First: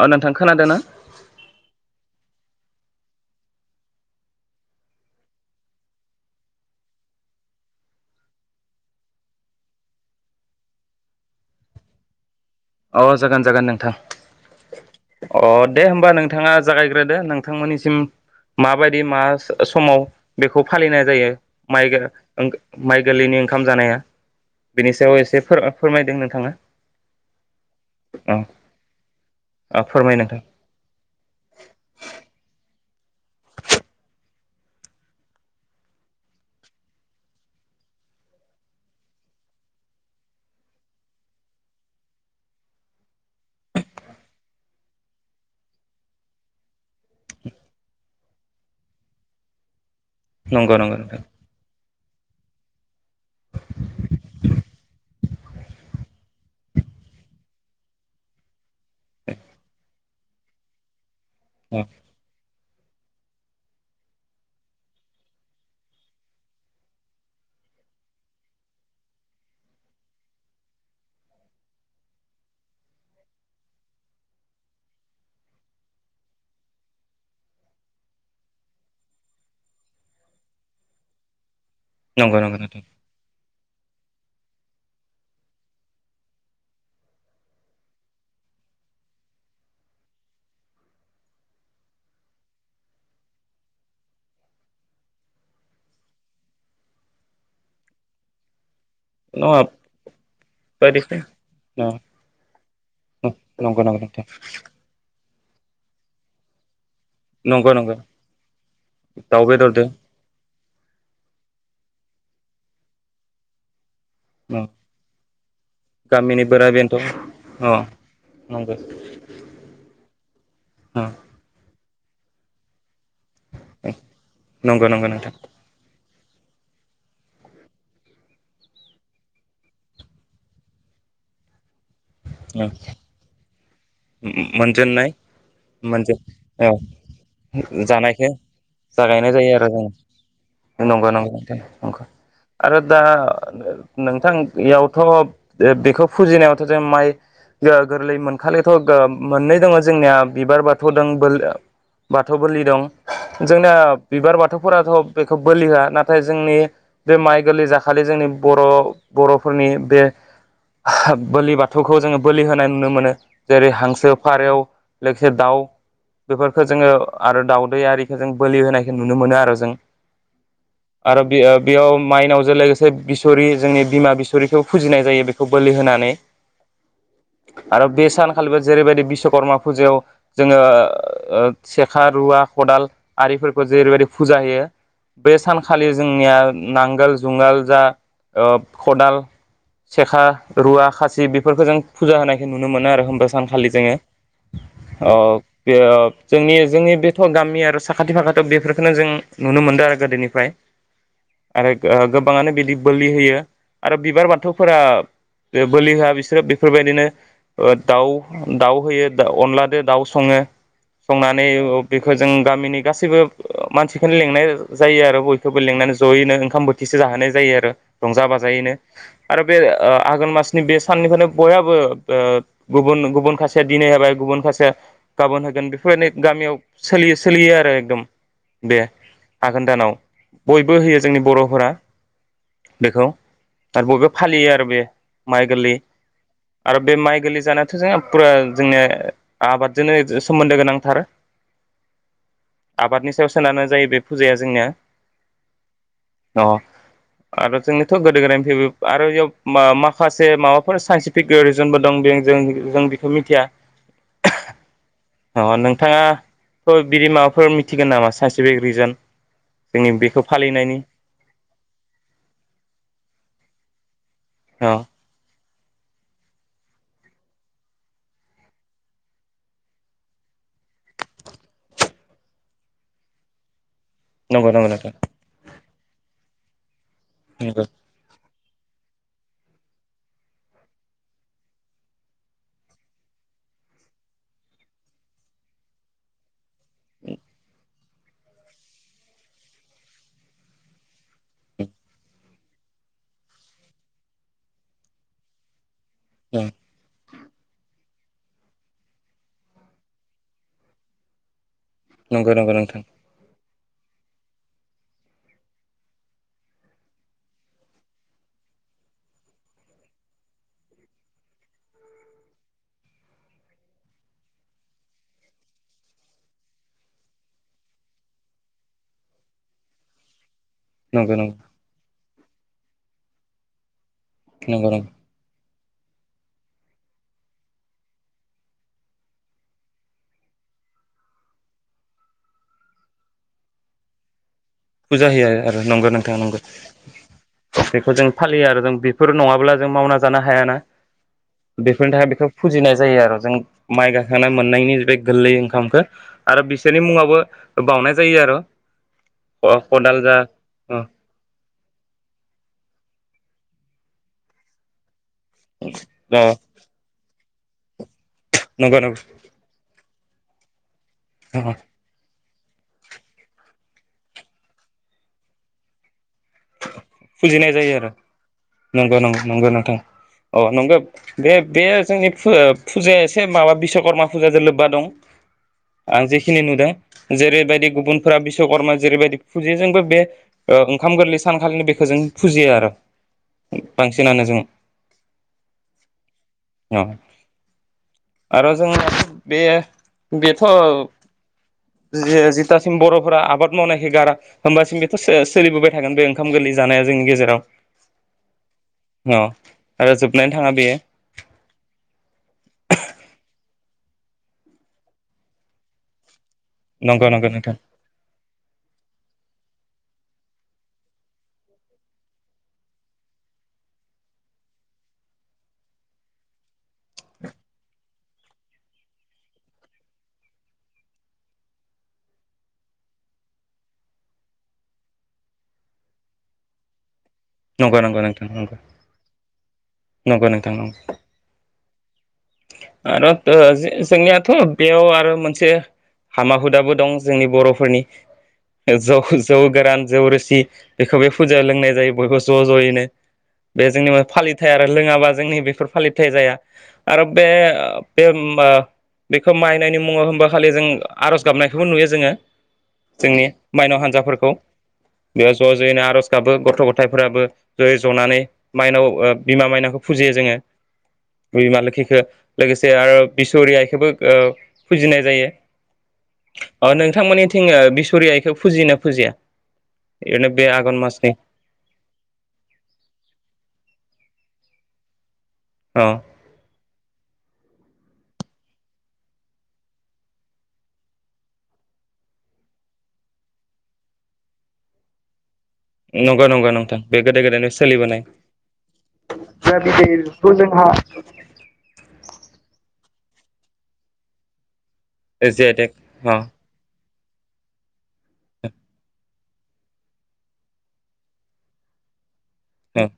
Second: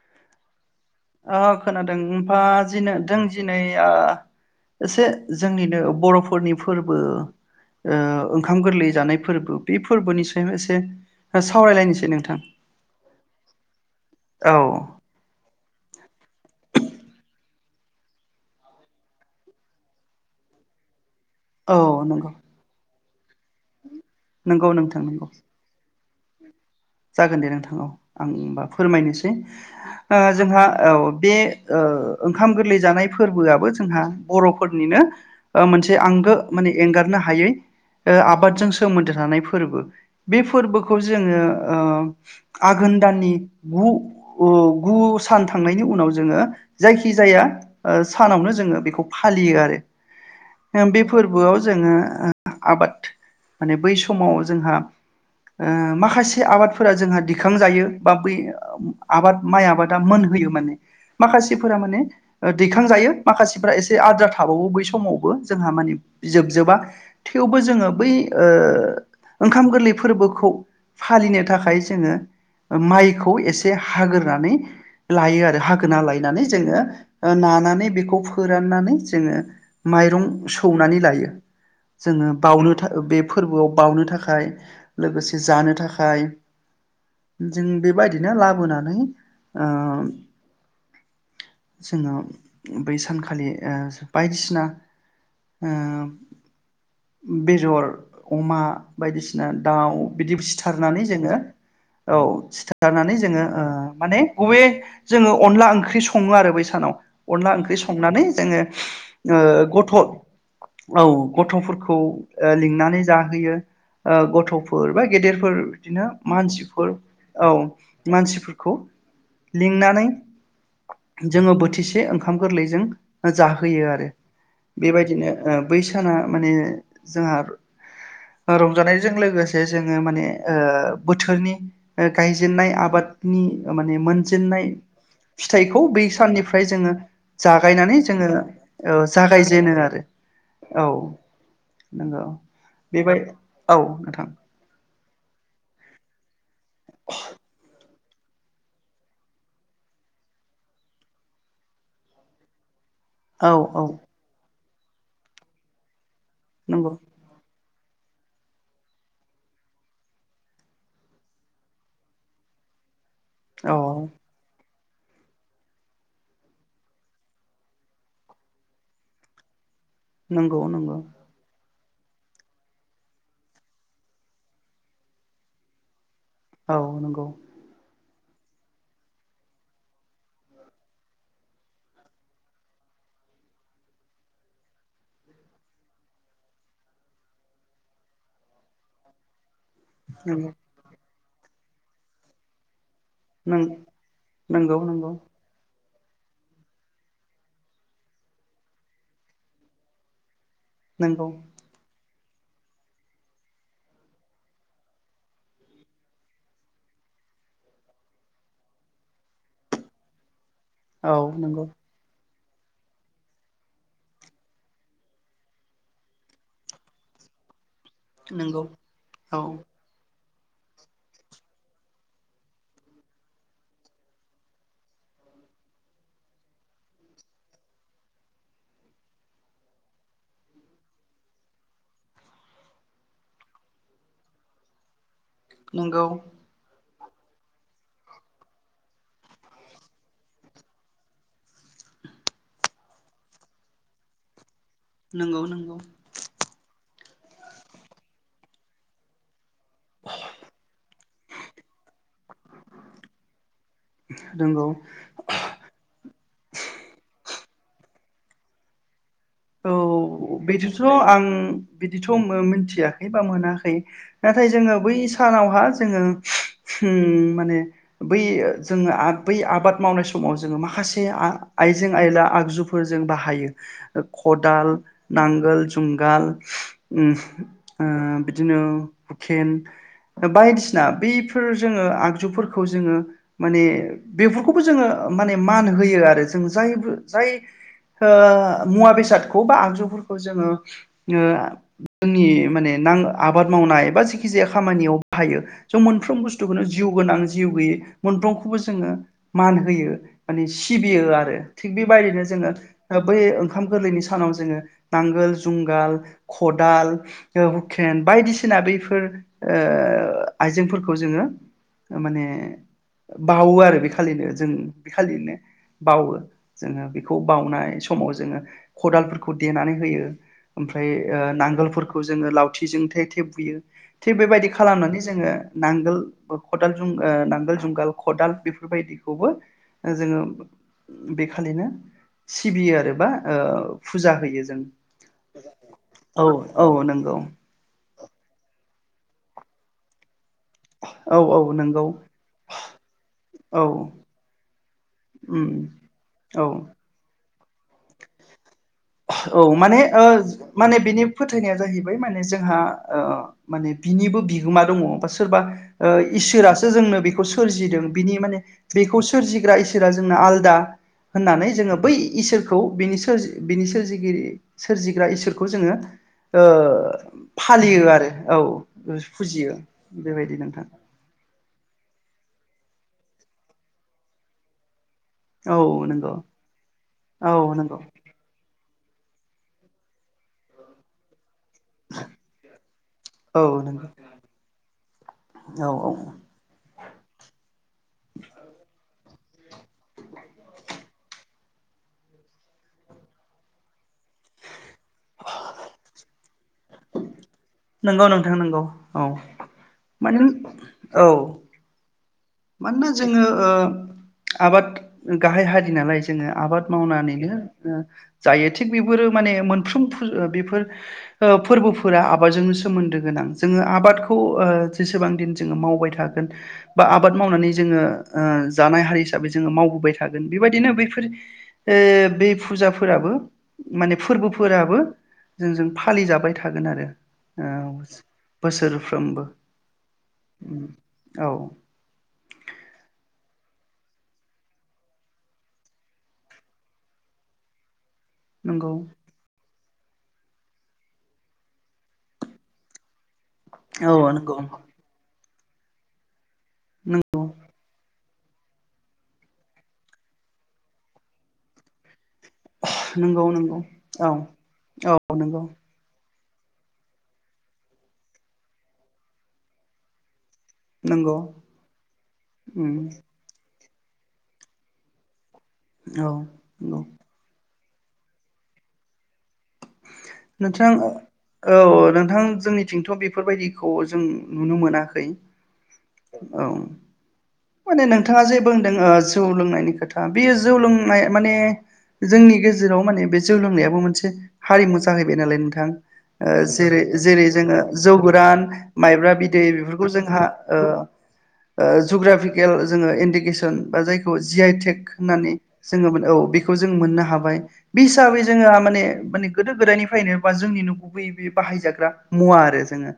ओ नोंथां खोनादों ना? फा खोनादों फा दिनो दिनै एसे जोंनिनो बर'फोरनि फोरबो ओ ओंखाम गोरलै जानाय फोरबो बे फोरबोनि सायाव एसे सावरायलायनोसै नोंथां। अ जागोन जागोन नोंथां औ अ दे होमबा नोंथाङा जागायग्रोदो नोंथांमोननिसिम माबायदि मा समाव बेखौ फालिनाय जायो औ माइ गा नंगौ ओ माइ गोरलैनि ओंखाम जानाया नंगौ बिनि नोंथां सायाव नंगौ एसे फोर फोरमाय दों नोंथाङा जागोन दे नोंथां औ आं औ होनबा फोरमायनोसै फोरमाय ओ नोंथां जोंहा बे ओंखाम गोरलै जानाय फोरबोआबो जोंहा बर'फोरनिनो ओ मोनसे आंगो माने एंगारनो हायै ओ आबादजों सोमोन्दो थानाय फोरबो बे फोरबोखौ जोङो ओ आघोन दाननि गु गु सान थांनायनि उनाव जोङो जायखि जाया ओ सानावनो जोङो बेखौ फालियो आरो नंगौ ओ नंगौ बे नोंथां फोरबोआव जोङो आबाद माने बै समाव जोंहा ओ माखासे से आबादफोरा जोंहा दिखांजायो बा बै आबाद माइ आबादा मोन होयो माने माखासेफोरा माने ओ दैखांजायो माखासेफ्रा एसे आद्रा थाबावो बै समावबो जोंहा मानि जोबजोबा थेवबो जोङो बै ओ ओंखाम गोरलै फोरबोखौ फालिनो थाखाय जोङो माइखौ एसे हाग्रोनानै लायो आरो हाग्रोना लायनानै जोङो नानानै बेखौ फोराननानै जोङो माइरं सौनानै लायो जोङो नंगौ नंगौ बावनो नोंथां था बे फोरबोआव बावनो थाखाय लोगोसे जानो था खाय जों बेबायदिनो लाबोनानै ओ जोङो बै सानखालि ओ बायदिसिना ओ बेदर अमा बायदिसिना नङा दाउ बिदि फि [unintelligible] सिनानै जोङो बायदिसिना औ सिथारनानै जोङो ओ नंगौ नंगौ माने नोंथां बबे जोङो अनला ओंख्रि सङोआरो बै सानाव अनला नंगौ ओंख्रि नंगौ संनानै जोङो ओ दाउ बेदरदो गथ' औ गथ'फोरखौ ओ लिंनानै जाहोयो ओ गथ'फोर बा गेदेर बिदिनो गामिनि बोराइ मानसिफोर बेन्थ' औ अ मानसिफोरखौ नंगौ लिंनानै जोङो बोथो बोथिसे ओंखाम गोरलैजों जाहोयोआरो नंगौ नंगौ बेबायदिनो नोंथां ओ बै साना माने जोंहा रंजानायजों लोगोसे जोङो माने ओ बोथोरनि ओ गायजेननाय आबादनि ओ माने मोनजेननाय फिथाइखौ बै मोनज साननिफ्राय औ जोङो जागायनानै जानायखौ जोङो ओ जागायनाय जायोआरो जागायजेनो जों आरो नंगौ औ नंगा नंगौ आरो दा बेबाय औ नोंथां नोंथांयावथ' ए बेखौ फुजिनायाव [unintelligible] माइ [unintelligible] गोरलै मोनखालि थ' मोननै दङ जोंनिया बिबार बाथौ दं बाथौ बोलि दं। औ जोंना औ बिबार बाथौखौ फोराथ' बेखौ बोलि होआ ना थाय जोंनि नंगौ बे माइ गोरलै जा खालि जोंनि बर' बर'फोरनि बे बोलि बाथौखौ जोङो बोलि होनाय नुनो मोनो। जेरै औ हांसो फारेव लोगोसे दाउ बेफोरखौ जोङो आरो दाउदै आरिखौ जों बोलि होनायखौ नुनो मोनो आरो जों नंगौ नंगौ। आरो बे बेयाव माइनावजों लोगोसे बिसरि जोंनि बिमा बिसरिखौबो फुजिनाय जायो बेखौ बोलि होनानै । औ नंगौ। [unintelligible] जेरैबायदि बिश्वकर्मा फुजायाव जोङो ओ सेखा रुवा खदाल आरिफोरखौ जेरैबायदि फुजा होयो बे सानखालि जोंनिया नांगोल जुंगाल जा ओ खदाल सेखा नंगौ रुवा खासि ज बेफोरखौ जों फुजा होनायखौ नुनो मोनो आरो। नों सानखालि जोङो नंगौ नंगौ ओ बे जोंनि जोंनि बेथ' गामि आरो साखाथि फाखाथियाव बेफोरखौनो जों नुनो मोनदों आरो गोदोनिफ्राय। नंगौ आरो । गोबाङानो बिदि बोलि होयो आरो बिबार बाथौफोरा बोलि होआ बिसोरो बेफोरबायदिनो दाउ। दाउ होयो दा अनलाजों दाउ सङो। औ संनानै नंगौ बेखौ जों गामिनि गासैबो मानसिखौनो लेंनाय जायो आरो बयखौबो लेंंनानै जयैनो ओंखाम बोथिसे जाहोनाय जायो आरो। रंजा नंगौ बाजायैनो औ आरो बे ओ आघोन मास बे साननिफ्रायनो बयहाबो ओ गुबुन गुबुन गुबुन खासेया दिनै होबाय गुबुन खासेया गाबोन होगोन बेफोरबायदि गामियाव सोलियो सोलियो आरो एकदम बे आघोन दानाव बयबो होयो जोंनि बर'फोरा बेखौ आरो बयबो फालियो आरो बे। माइ गोरलै नंगौ आरो बे माइ गोरलै जानायाथ' जों फुरा जोंनिया आबादजोंनो सोमोन्दो गोनांथार। आबादनि सायाव सोनारनाय जायो बे फुजाया जोंनिया। नोंगौ नोंगौ। अ आरो जोंनिथ' गोदो गोदायनिफ्रायबो आरो इयाव। माखासे माबाफोर साइन्टिफिक रिजनबो दं बे मिथिया नंगौ नोंथाङा' बिदि माबाफोर मिथिगोन नामा? Specific reason. औ बिदिथ' आं बिदिथ' मिथियाखै बा मोनाखै। [inaudible] नाथाय अ जोङो बै सानावहा जोङो माने बै जोङो बै आबाद मावनाय समाव जोङो माखासे आ-आइजें आयला आगजुफोर जों बाहायो। नंगौ नंगौ खदाल, नोंथां नांगोल, जुंगाल उम नंगौ ओ बिदिनो हुखेन बायदिसिना बेफोर जोङो आगजुफोरखौ जोङो माने बेफोरखौबो जोङो माने मान होयो आरो जों जाय जाय ओ मुवा बेसादखौ बा आगजुफोरखौ जोङो ओ जोंनि माने नां आबाद मावनाय बा जेखि जाया खामानियाव बाहायो। स' मोनफ्रोम बुस्थुखौनो जिउ गोनां जिउ गैयि मोनफ्रोमखौबो जोङो मान होयो माने सिबियो आरो। थिग बेबायदिनो नंगौ जोङो नंगौ नोंथां ओ बै ओंखाम गोरलैनि सानाव जोङो नांगोल, जुंगाल, खदाल ओ हुकेन बायदिसिना बैफोर ओ आइजेंफोरखौ जोङो माने बावो आरो बे खालिनो जों बे खालिनो बावो। जोङो बेखौ बावउनाय समाव जोङो खदालफोरखौ देनानै होयो ओमफ्राय नंगौ ओ नंगौ नांगोलफोर‌ खौ जोङो लावथिजों थेथेब बुयो थिग बेबायदि नंगौ नंगौ खालामनानै जोङो नांगोल, खदाल, जुं नांगोल जुंगाल, खदाल बेफोरबायदिखौबो जोङो बेखालिनो सिबियो आरो बा ओ फुजा होयो। जों फुजा होयो आरो नंगौ नोंथाङा औ औ नंगौ। बेखौ जों फालियो आरो जों बेफोर नङाब्ला जों मावना जाना हायाना औ औ नंगौ बेफोरनि थाखाय बेखौ फुजिनाय जायो आरो जों औ माइ गाखोना मोननायनि बै गोरलै उम ओंखामखो। आरो औ बिसोरनि मुङावबो बावनाय जायो आरो। औ माने खदाल ओ जा माने अ बिनि फोथायनाया जाहैबाय माने जोंहा ओ माने बिनिबो बिहोमा दङ। बास सोरबा ओ इसोरासो जोंनो बे खौ सोरजिदों बिनि माने नंगौ बेखौ नंगौ सोरजिग्रा इसो रफोरा जोंना आलदा होननानै जोङो बै इसोर खौ बिनि सोर बिनि सोरजिगिरि सोरजिग्रा इसोरखौ जोङो ओ फुजिनाय जायो फालियो आरो औ नंगौं नंगौ फुजियो नोंथां बेबायदि अ नोंथां नंगौ। बे बे जोंनि फुजाया एसे माबा बिसकर्मा फुजाजों लोबबा दं । औ आं नंगौ जेखिनि नुदों औ जेरैबायदि नंगौ गुबुनफोरा बिशकर्मा जेरैबायदि फुजेजोंबो बे ओ ओंखाम गोरलै खालनि बेखौ जों फुजियो आरो औ नंगौ बांसिनानो जों औ ।अ आरो जों बांसिन बेयो बेथ' जि जिथासिम बर'फोरा आबाद मावनायख गारा होमबासिम बेथ' सोलिबोबाय थागोन बे ओंखाम गोरलै जानाया जोंनि गेजेराव । नंगौ नोंथां नंगौ औ आरो माने जोबनानै थाङा बेयो औ । मानोना जोङो ओ आबाद गाहाय हारिनालाय जोङो आबाद नंगौ मावनानै नंगौ नोंथां ओ जायो थिग बेफोरो माने मोनफ्रोम फु ओ बेफोर ओ फोरबोफोरा आबादजोंनो सोमोन्दो गोनां जोङो आबादखौ ओ जेसेबां दिन जोङो मावबाय थागोन बा आ बाद मावनानै जोङो ओ जानाय हारि हिसाबै जोङो मावबोबाय थागोन बेबायदिनो बैफोर बे ओ फुजाफोराबो माने फोरबोफोराबो जोंजों फालिजाबाय थागोन आरो । नंगौ औ नंगौ नोंथां नंगौ बोसोरफ्रोमबो नंगौ नोंथां उम नंगौ औ आरो ओ जोंनियाथ' बेयाव आरो मोनसे हामा हुदाबो दं जोंनि बर'फोरनि नंगौ । ओ जौ जौ गोरान जौ रोसि बेखौ बे फुजायाव लोंनाय जायो बयबो ज' ज'यैनो । बे जोंनि म औ नंगौ फालिथाय आरो लोङाबा जोंनि बेफोर फालिथाइ जाया आरो नों बे ओ बेयो ओ बेखौ माइनायनि मुङाव होनबा खालि जों आर'ज गाबनायखौबो नुयो जोङो । नंगौ जोंनि नंगौ माइनाव औ हान्जाफोरखौ औ बेयाव नंगौ ज' ज'यैनो आर'ज दाबो गथ' गथायफोराबो जयै ज'नानै माइनाव ओ बिमा माइनावखौ फुजियो जोङो । नंगौ बिमा लोखिखौ । लोगोसे उम आरो बिसुह रि आइखौबो ओ फुजिनाय जायो औ । अ नंगौ नोंथांमोननिथिं ओ बिसहरि आइखौ फुजिना फुजिया? ओरैनो बे नोंथां आघन मासनि औ नोंथां जोंनिथिंथ' बेफोरबायदिखौ जों नुनो मोनाखै अ । औ माने नोंथाङा जे बुंदों जौ लोंनायनि खोथा बेयो जौ लोंनाय माने जोंनि गेजेराव माने बे जौ लोंनायाबो मोनसे हारिमु जाहैबाय नालाय नों थां । ओ नंगौ नंगौ नोंथां जेरै बे गोदो जेरै गोदायनिफ्राय जोङो जौ सोलिबोनाय गोरान माइब्रा बिदै जा बिफोरखौ जोंहा बिदैखौ ओ ओ जाग्रा जोङो इन्डिकेसन बा जायखौ जि आइ टेक होननानै जि आइ टेक जोङो औ अ बेखौ जों मोननो हायो हाबाय बे हिसाबै जोंहा माने माने गोदो गोदायनिफ्रायनो बा जोंनि न'खौ बै बे बाहायजाग्रा मुवा आरो अ जोङो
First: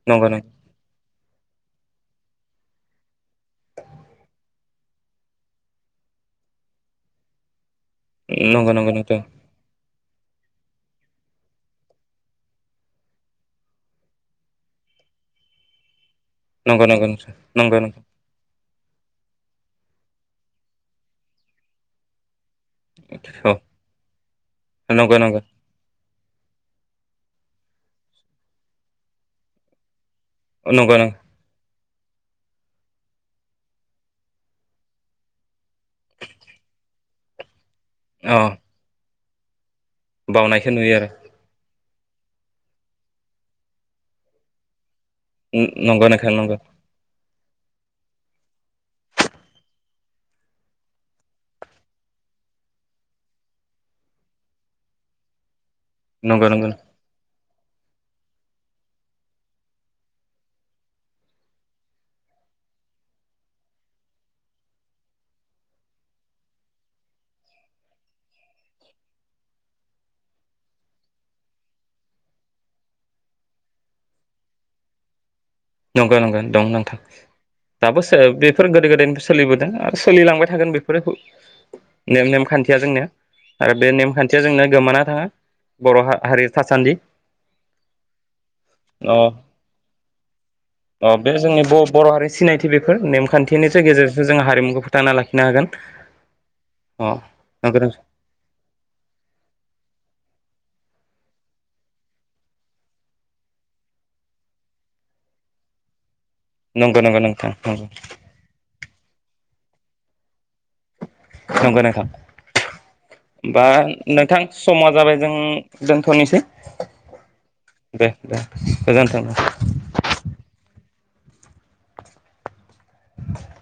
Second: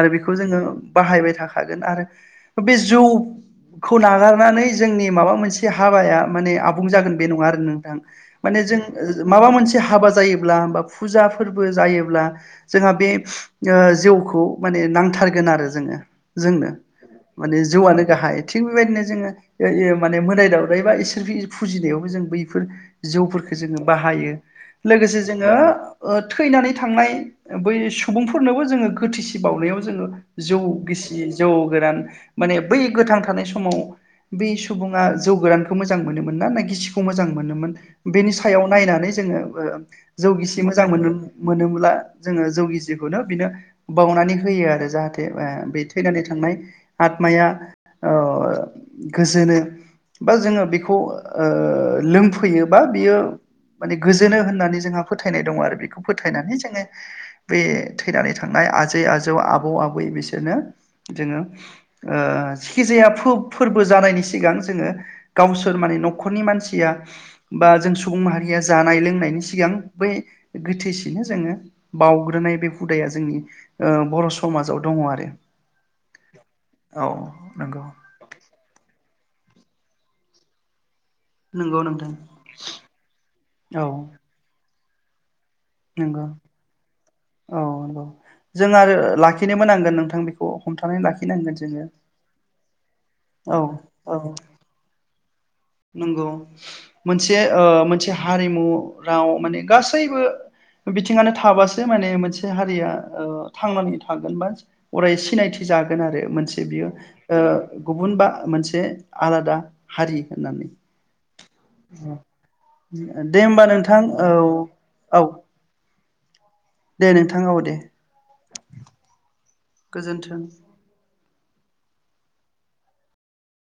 आरो नंगौ बेखौ नंगौ जोङो बाहायबाय हागोन आरो बे जौ खौ नागारनानै जोंनि माबा मोनसे हाबाया माने आबुं जागोन बे नङा आरो माने नंगौ जों नंगौ नोंथां माबा मोनसे हाबा जायोब्ला बा फुजा फोरबो जायोब्ला जोंहा बे जिउखौ माने नांथारगोन आरो जोङो जोंनो नंगौ नंगौ नोंथां माने नंगौ नंगौ जिउआनो गाहाय थिग बेबायदिनो जोङो माने मोनाय दावदाय बा इसोर फुजिनायावबो जों बै बेफोर जिउफोरखौ औ जोङो बाहायो नंगौ लोगोसे नंगौ जोङो थैनानै थांनाय बै सुबुंफोरनोबो जोङो गोथिसि बावनायाव जोङो जौ नंगौ गिसि जौ गोरान माने बै गोथां थानाय समाव बे सुबुङा जौ गोरानखौ मोजां मोनोमोन ना ना गिसिखौ मोजां मोनोमोन बेनि नंगौ अ सायाव नायनानै जोङो बो जौ एसे बावनायखौ मोजां नुयो मोन आरो मोनोब्ला जोङो जौगिसिखौनो बिनो बावनानै होयो आरो जाहाथे बे नंगौ थैनानै नोंथां थांनाय नंगौ आत्माया ओ गोजोनो बा जोङो बेखौ ओ लोंफैयो बा बियो माने गोजोनो होननानै जोंहा फोथायनाय दङ आरो फोथायनानै नंगौ नंगौ जोङो बे थैनानै थांनाय आजै आजौ आबौ आबै बिसोरनो जोङो ओ जाखिजाया फोरबो जानायनि सिगां जोङो गावसोर माने न'खरनि मानसिया बा जों सुबुं माहारिया जानाय लोंनायनि सिगां बै गोथैसिनो जोङो बाग्रोनाय बे हुदाया जोंनि बर' समाजाव दङ आरो नंगौ नंगौ दं नोंथां औ नंगौ दाबो सो बेफोर गोदो गो गोदोनि सोलिबोदों आरो सोलिलांबाय थागोन बेखौ बेफोर नंगौ नोंथां ने नेमखान्थिया जोंनिया आरो औ बे नेमखान्थिया जोंनोया गोमाना हो नंगौ औ नंगौ जों आरो अ लाखिनोबोांगोन नोंथां बेखौ हमथानानै अ बे लाखिनांगोन जोंनि जोङो बर' हारिनि सिनायथि बेफोर औ नेमखान्थिनि गेजेरजों औ जों हारिमुखौ फोथांना लाखिनो हागोन। नंगौ अ मोनसे ओ नंगौ मोनसे हारिमु राव माने गासैबो बिथिङानो थाबासो माने मोनसे हारिया थांनानै थागोन बा अराय सिनायथि जागोन आरो मोनसे बियो नंगौ नंगौ ओ नोंथां नंगौ गुबुन बा मोनसे आलादा हारि होननानै [inaudible] नंगौ नोंथां दे होमबा नोंथां औ समा जाबाय औ जों दोनथ'नोसै दे नोंथां औ दे दे। गोजोनथों अ गोजोन्थों [inaudible]